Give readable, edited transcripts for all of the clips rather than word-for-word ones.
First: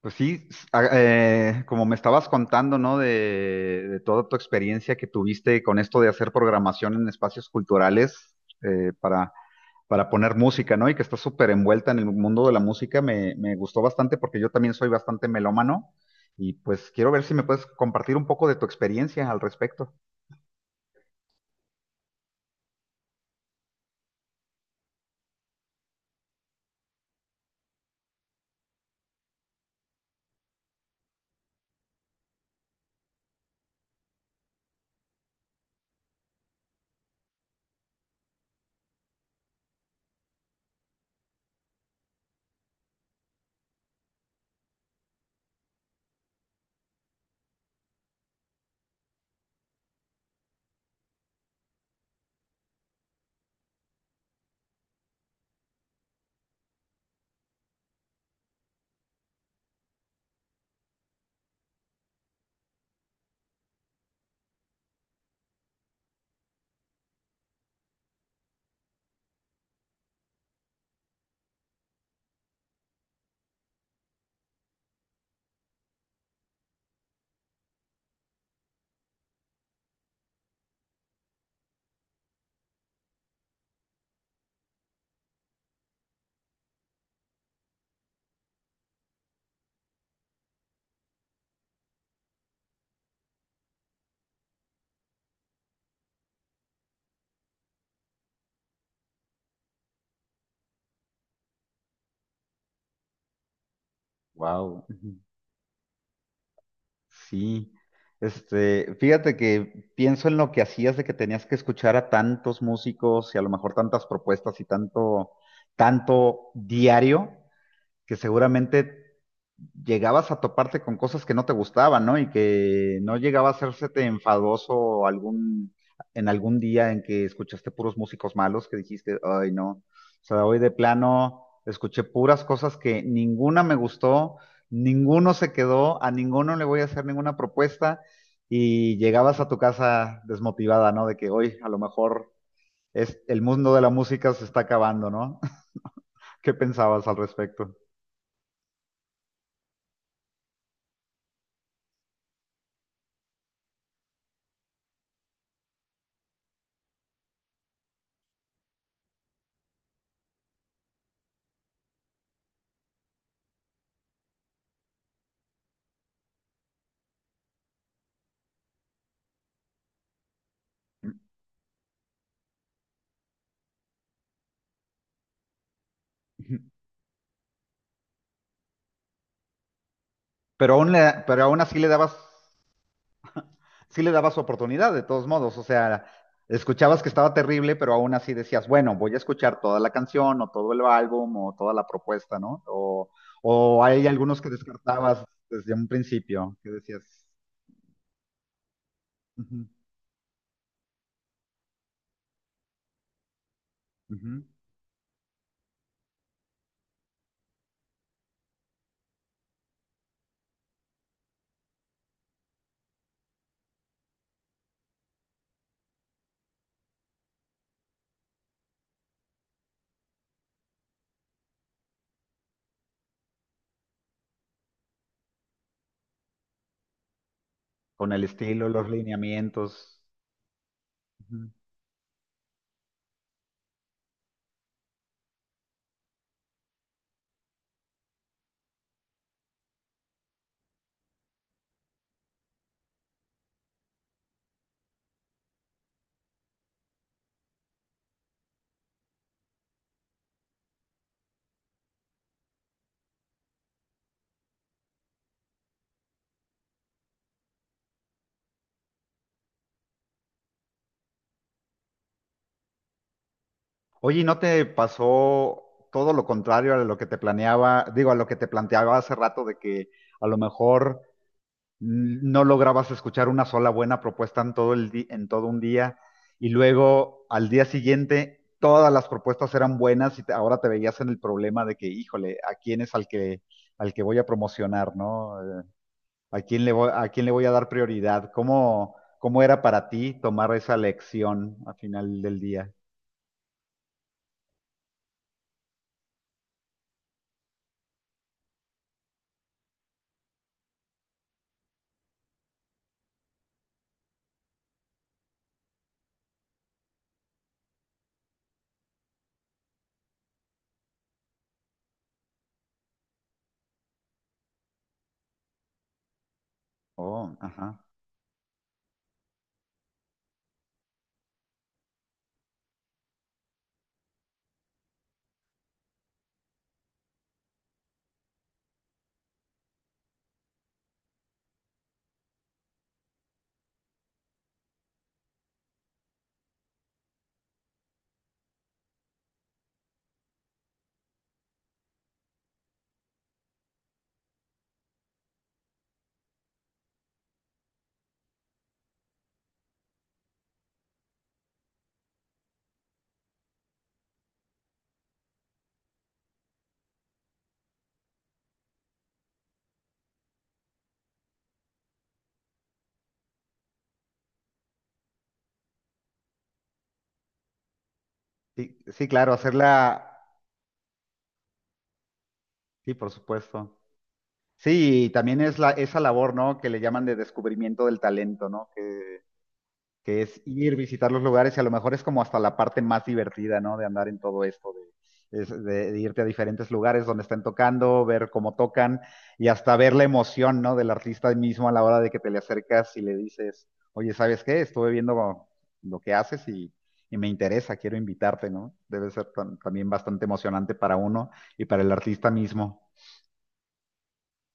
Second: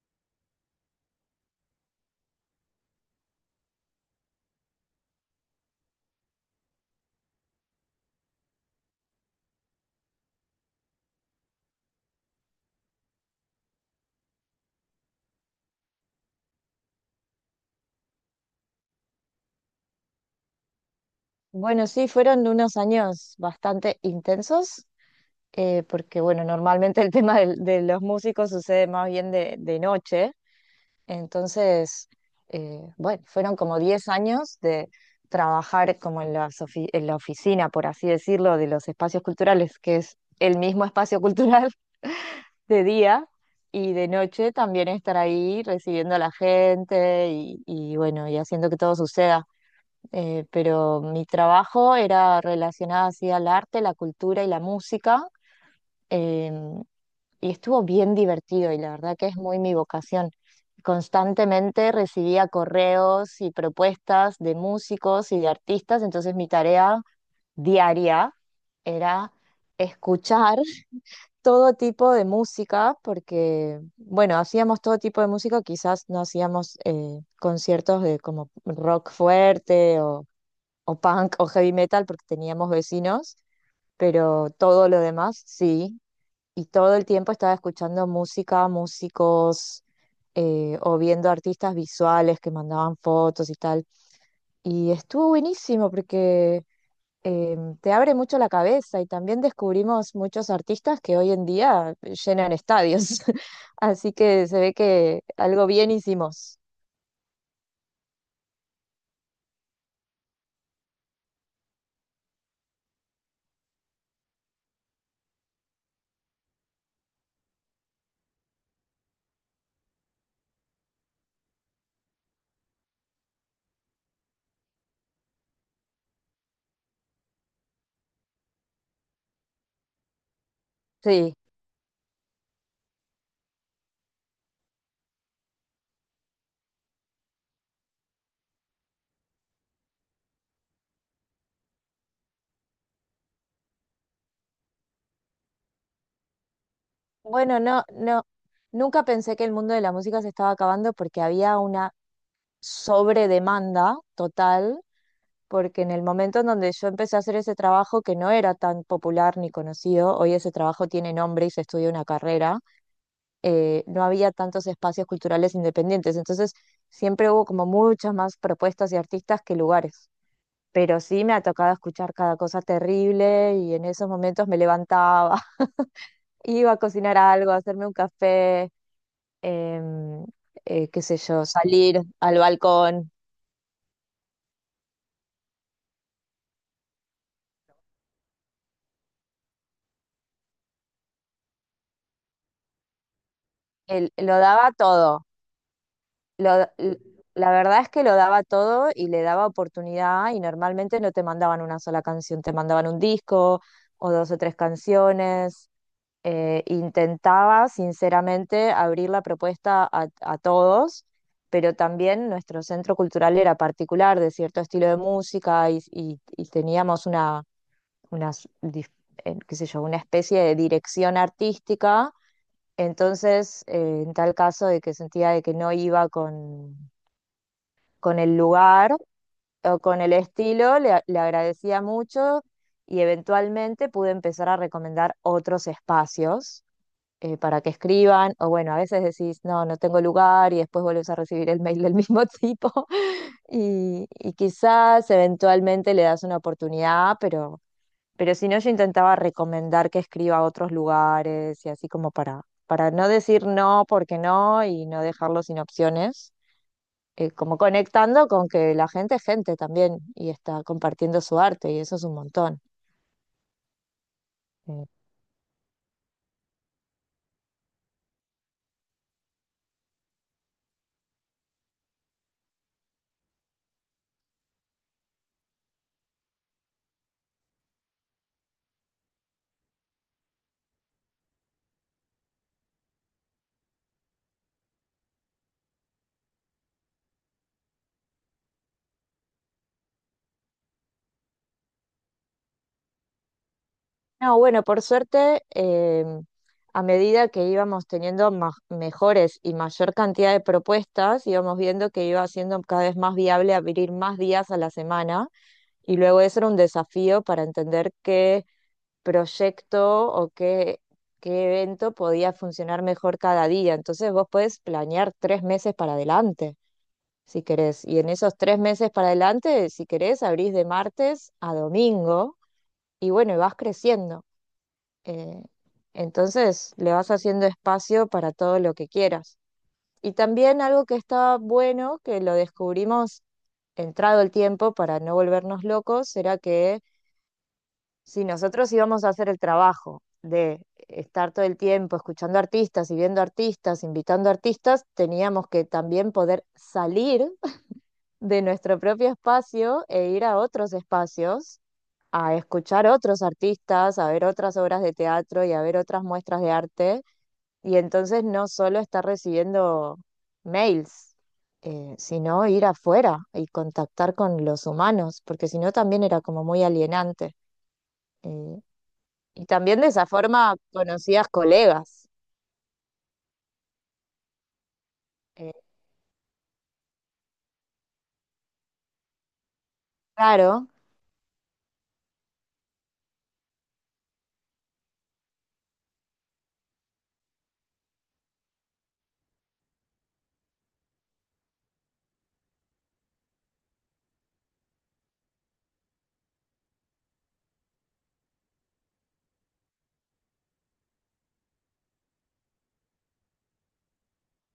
Pues sí, como me estabas contando, ¿no? De toda tu experiencia que tuviste con esto de hacer programación en espacios culturales eh, para, para poner música, ¿no? Y que estás súper envuelta en el mundo de la música, me gustó bastante porque yo también soy bastante melómano y pues quiero ver si me puedes compartir un poco de tu experiencia al respecto. Bueno, sí, fueron unos años bastante intensos, porque bueno, normalmente el tema de los músicos sucede más bien de noche. Entonces, bueno, fueron como 10 años de trabajar como en las en la oficina, por así decirlo, de los espacios culturales, que es el mismo espacio cultural de día, y de noche también estar ahí recibiendo a la gente y bueno, y haciendo que todo suceda. Pero mi trabajo era relacionado así al arte, la cultura y la música. em, y estuvo bien divertido, y la verdad que es muy mi vocación. Constantemente recibía correos y propuestas de músicos y de artistas. Entonces mi tarea diaria era escuchar todo tipo de música, porque, bueno, hacíamos todo tipo de música. Quizás no hacíamos conciertos de como rock fuerte o punk o heavy metal porque teníamos vecinos, pero todo lo demás sí. Y todo el tiempo estaba escuchando música, músicos, o viendo artistas visuales que mandaban fotos y tal. Y estuvo buenísimo porque te abre mucho la cabeza, y también descubrimos muchos artistas que hoy en día llenan estadios. Así que se ve Wow. que algo bien hicimos. Sí, este, fíjate que pienso en lo que hacías de que tenías que escuchar a tantos músicos y a lo mejor tantas propuestas y tanto diario, que seguramente llegabas a toparte con cosas que no te gustaban, ¿no? Y que no llegaba a hacérsete enfadoso en algún día en que escuchaste puros músicos malos que dijiste, ay, no. O sea, hoy de Sí. plano escuché puras cosas que ninguna me gustó, ninguno se quedó, a ninguno le voy a hacer ninguna propuesta y llegabas a tu casa desmotivada, ¿no? De que hoy a lo mejor el mundo de la música se está acabando, ¿no? ¿Qué pensabas al Bueno, respecto? no, nunca pensé que el mundo de la música se estaba acabando porque había una sobredemanda total, porque en el momento en donde yo empecé a hacer ese trabajo que no era tan popular ni conocido, hoy ese trabajo tiene nombre y se estudia una carrera. No había tantos espacios culturales independientes, entonces siempre hubo como muchas más propuestas y artistas que lugares. Pero sí me ha tocado escuchar cada cosa terrible, y en esos momentos me levantaba, iba a cocinar algo, a hacerme un café, em, qué sé Pero yo, aún así le salir dabas al balcón. sí le daba su oportunidad, de todos modos. O sea, escuchabas que estaba terrible, pero aún así decías, bueno, voy a escuchar toda la canción o todo el álbum o toda la propuesta, ¿no? O, hay Lo algunos que daba descartabas todo. desde un principio, lo- que l- decías, la verdad es que lo daba todo y le daba "Ujú, oportunidad, y normalmente no te mandaban una sola canción, te mandaban un disco o dos o ujú", tres canciones. Intentaba sinceramente abrir la propuesta a todos, pero también nuestro centro cultural era particular de cierto estilo de música, y teníamos unas qué sé yo, una especie de dirección artística. Entonces, en tal caso de que sentía de que no iba con con el el estilo, los lugar o con lineamientos. el estilo, le Ujú. agradecía mucho, y eventualmente pude empezar a recomendar otros espacios para que escriban. O bueno, a veces decís, no, no tengo lugar, y después vuelves a recibir el mail del mismo tipo, y quizás eventualmente le das una oportunidad. Pero si no, yo intentaba recomendar que escriba a otros lugares y así como para no decir no porque no y no dejarlo sin opciones, como conectando con que la gente es gente también y está compartiendo su arte, y eso es un montón. Oye, ¿y no te Eh, pasó todo lo contrario a lo que te planeaba, digo, a lo que te planteaba hace rato de que a lo mejor no lograbas escuchar una sola buena propuesta en todo un día y luego al día siguiente todas las propuestas eran buenas ahora te veías en el problema de que, híjole, ¿a quién es al que voy a promocionar, ¿no? ¿A quién le voy, a quién le voy a dar prioridad? Cómo era para ti tomar esa lección al final del día? No, bueno, por suerte, a medida que íbamos teniendo mejores y mayor cantidad de propuestas, íbamos viendo que iba siendo cada vez más viable abrir más días a la semana, y luego eso era un desafío para entender qué proyecto o qué evento podía funcionar mejor cada día. Entonces vos podés planear 3 meses para adelante, Oh, si ajá. querés. Y en esos 3 meses para adelante, si querés, abrís de martes a domingo, y bueno, y vas creciendo. Eh, entonces le vas haciendo espacio para todo lo que quieras. Y también algo que está bueno, que lo descubrimos entrado el tiempo para no volvernos locos, era que si nosotros íbamos a hacer el trabajo de estar todo el tiempo escuchando artistas y viendo artistas, invitando artistas, teníamos que también poder salir de nuestro propio espacio e ir a otros espacios, a escuchar otros artistas, a ver otras obras de teatro y a ver otras muestras de arte. Y entonces no solo estar recibiendo mails, sino ir afuera y contactar con los humanos, porque si no también era como muy alienante. Eh, Sí, sí, claro, y también de esa hacerla, forma conocías colegas. sí, por supuesto. Sí, y también Eh, es esa labor, ¿no? Que le llaman de descubrimiento del talento, ¿no? Que es claro. ir, visitar los lugares y a lo mejor es como hasta la parte más divertida, ¿no? De andar en todo esto, de irte a diferentes lugares donde están tocando, ver cómo tocan y hasta ver la emoción, ¿no? Del artista mismo a la hora de que te le acercas y le dices, oye, ¿sabes qué? Estuve viendo lo que haces y me interesa, quiero invitarte, ¿no? Debe ser también bastante emocionante para uno y para el artista mismo.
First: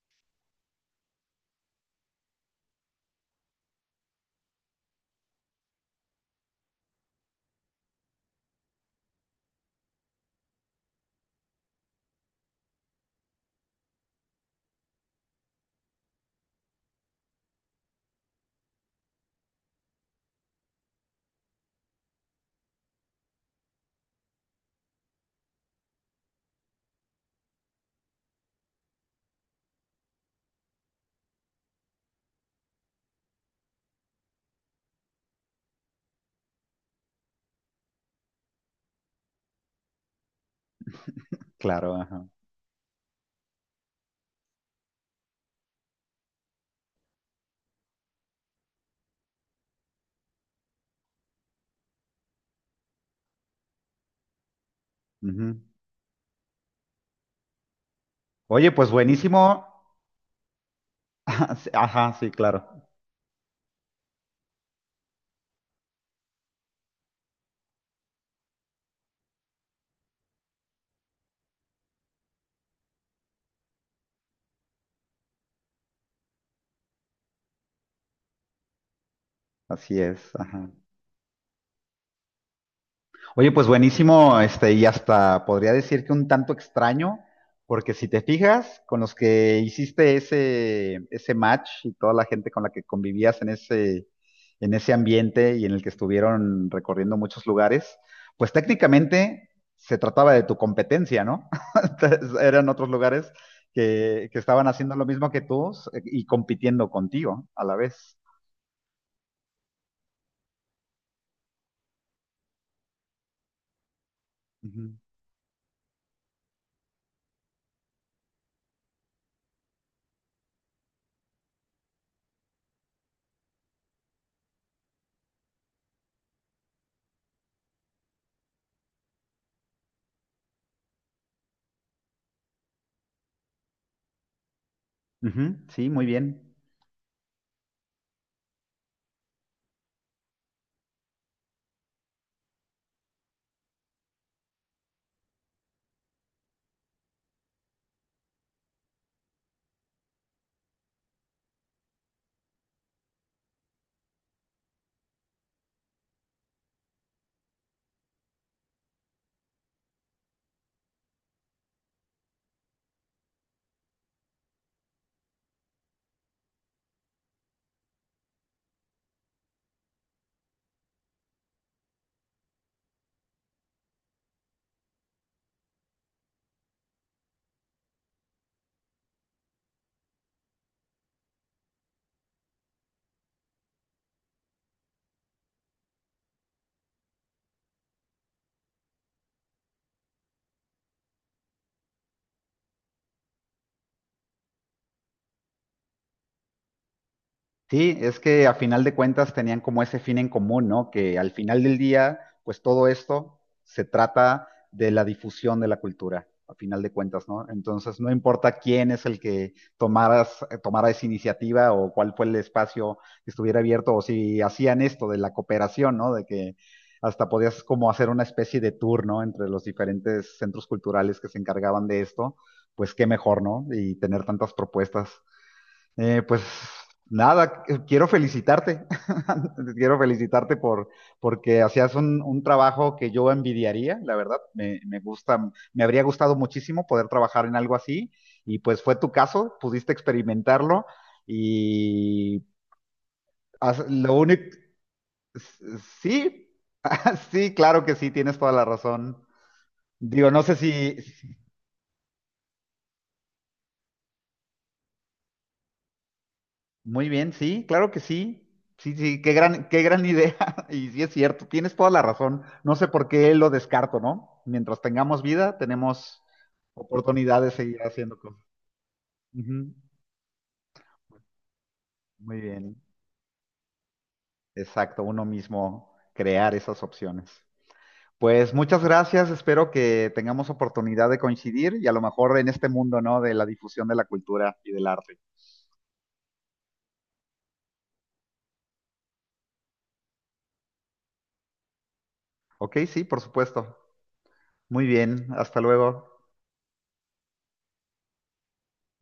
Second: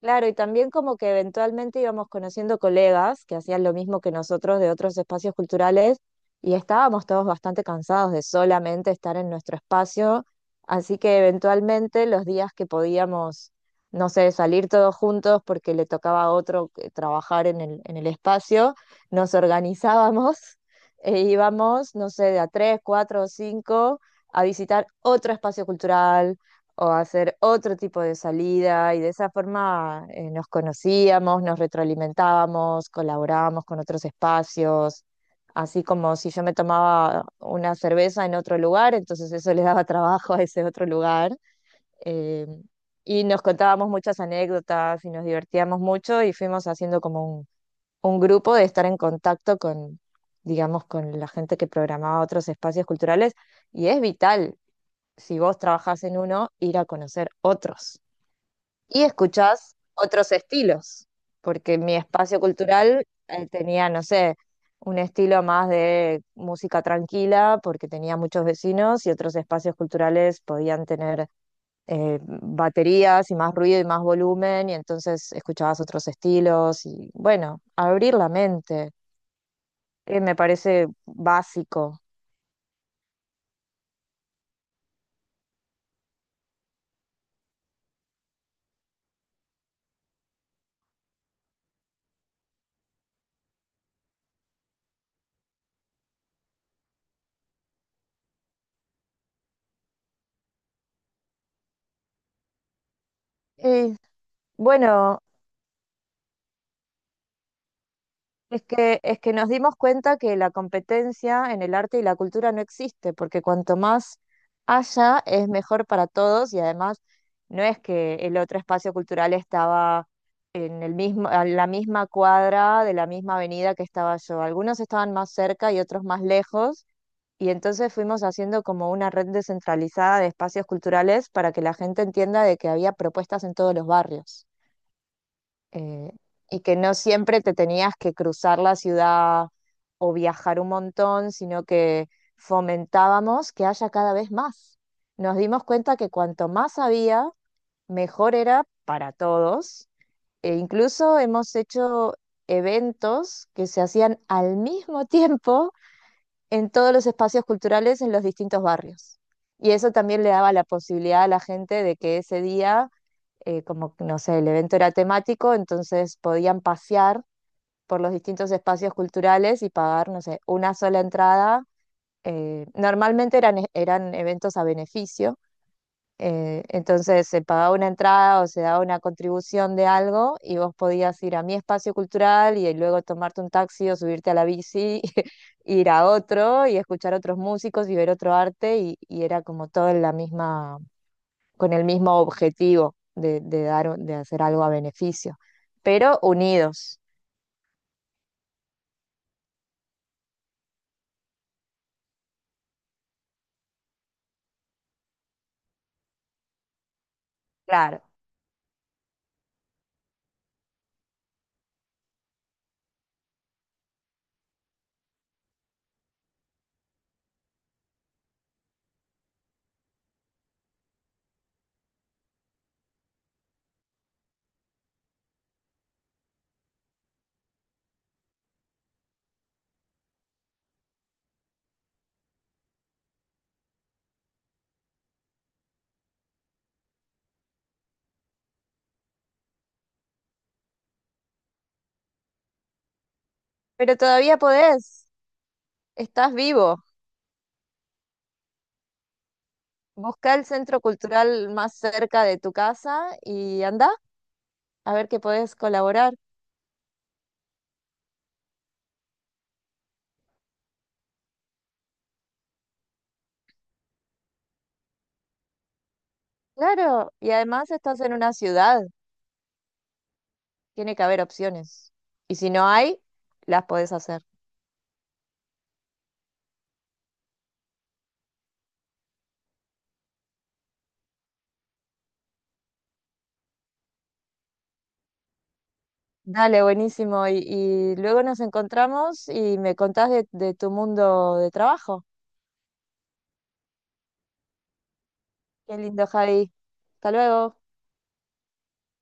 Claro, y también como que eventualmente íbamos conociendo colegas que hacían lo mismo que nosotros de otros espacios culturales, y estábamos todos bastante cansados de solamente estar en nuestro espacio. Así que eventualmente los días que podíamos, no sé, salir todos juntos porque le tocaba a otro trabajar en en el espacio, nos organizábamos e íbamos, no sé, de a tres, cuatro o cinco a visitar otro espacio cultural o hacer otro tipo de salida, y de esa forma nos conocíamos, nos retroalimentábamos, colaborábamos con otros espacios, así como si yo me tomaba una cerveza en otro lugar, entonces eso le daba trabajo a ese otro lugar. Claro, ajá. eh, y nos contábamos muchas anécdotas y nos divertíamos mucho, y fuimos haciendo como un grupo de estar en contacto con, digamos, con la gente que programaba otros espacios culturales. Y es vital si vos Ujú. trabajás en uno, ir a conocer otros. Oye, pues Y buenísimo. escuchás otros estilos, porque mi Ajá, sí, espacio claro. cultural tenía, no sé, un estilo más de música tranquila, porque tenía muchos vecinos, y otros espacios culturales podían tener baterías y más ruido y más volumen, y entonces escuchabas otros estilos y bueno, abrir la mente, Así es, me ajá. parece básico. Oye, pues buenísimo, este, y hasta podría decir que un tanto extraño, porque si te fijas, con los que hiciste ese match y toda la gente con la que convivías en en ese ambiente y en el que estuvieron recorriendo muchos lugares, pues técnicamente se trataba de tu competencia, ¿no? Entonces, eran otros lugares Y, que estaban haciendo lo bueno, mismo que tú y compitiendo contigo a la vez. es que, es que nos dimos cuenta que la competencia en el arte y la cultura no existe, porque cuanto más Ujú. haya, es mejor para todos. Y además no es que el otro espacio cultural estaba en el mismo, a la misma cuadra de la misma avenida que estaba yo. Algunos estaban más cerca y otros más lejos, y entonces fuimos haciendo como una red descentralizada de espacios culturales para que la gente entienda de que había propuestas en todos los barrios, Ujú, sí, muy eh, bien. y que no siempre te tenías que cruzar la ciudad o viajar un montón, sino que fomentábamos que haya cada vez más. Nos dimos cuenta que cuanto más había, mejor era para todos. E incluso hemos hecho eventos que se hacían al mismo tiempo en todos los espacios culturales en los distintos barrios. Y eso también le daba la posibilidad a la gente de que ese día, no sé, el evento era temático, entonces podían pasear por los distintos espacios culturales y pagar, no sé, una sola entrada. Normalmente eran, eran eventos a beneficio. Entonces se pagaba una entrada o se daba una contribución de algo, y vos podías ir a mi espacio cultural y luego tomarte un taxi o subirte a la bici, ir a otro y escuchar otros músicos y ver otro arte, y era como todo en la misma, con el mismo objetivo de dar, de hacer algo a beneficio, pero unidos, Sí, es que a final de cuentas tenían como ese fin en común, ¿no? Que al final del día, pues todo esto se trata de la difusión de la cultura, a final de cuentas, ¿no? Entonces, claro. no importa quién es el que tomaras, tomara esa iniciativa o cuál fue el espacio que estuviera abierto, o si hacían esto de la cooperación, ¿no? De que hasta podías como hacer una especie de tour, ¿no? Entre los diferentes centros culturales que se encargaban de esto, pues qué mejor, ¿no? Y tener tantas propuestas. Pues nada, quiero felicitarte. Quiero felicitarte por porque hacías un trabajo que yo envidiaría, la verdad. Me gusta, me habría gustado muchísimo poder trabajar en algo así. Y pues fue tu caso, pudiste experimentarlo. Y Pero lo todavía único, podés, estás sí, vivo. sí, claro que sí, tienes toda la razón. Digo, Busca no el sé centro si, cultural más cerca de tu casa y anda a ver que podés colaborar. muy bien, sí, claro que sí. Sí, sí, qué gran idea. Y sí es cierto, tienes toda la razón. No sé por qué lo descarto, ¿no? Mientras tengamos vida, tenemos Claro, y oportunidad de además seguir estás en haciendo una cosas. ciudad, Ujú. tiene que haber opciones. Y Muy si no bien, hay, las podés hacer. exacto, uno mismo crear esas opciones. Pues muchas gracias, espero que tengamos oportunidad de coincidir y a lo mejor en este mundo, ¿no? De la difusión de la cultura y del arte. Dale, buenísimo. Y luego nos encontramos y me contás de tu mundo de trabajo. Ok, sí, por supuesto. Muy bien, hasta Qué lindo, luego. Javi. Hasta luego.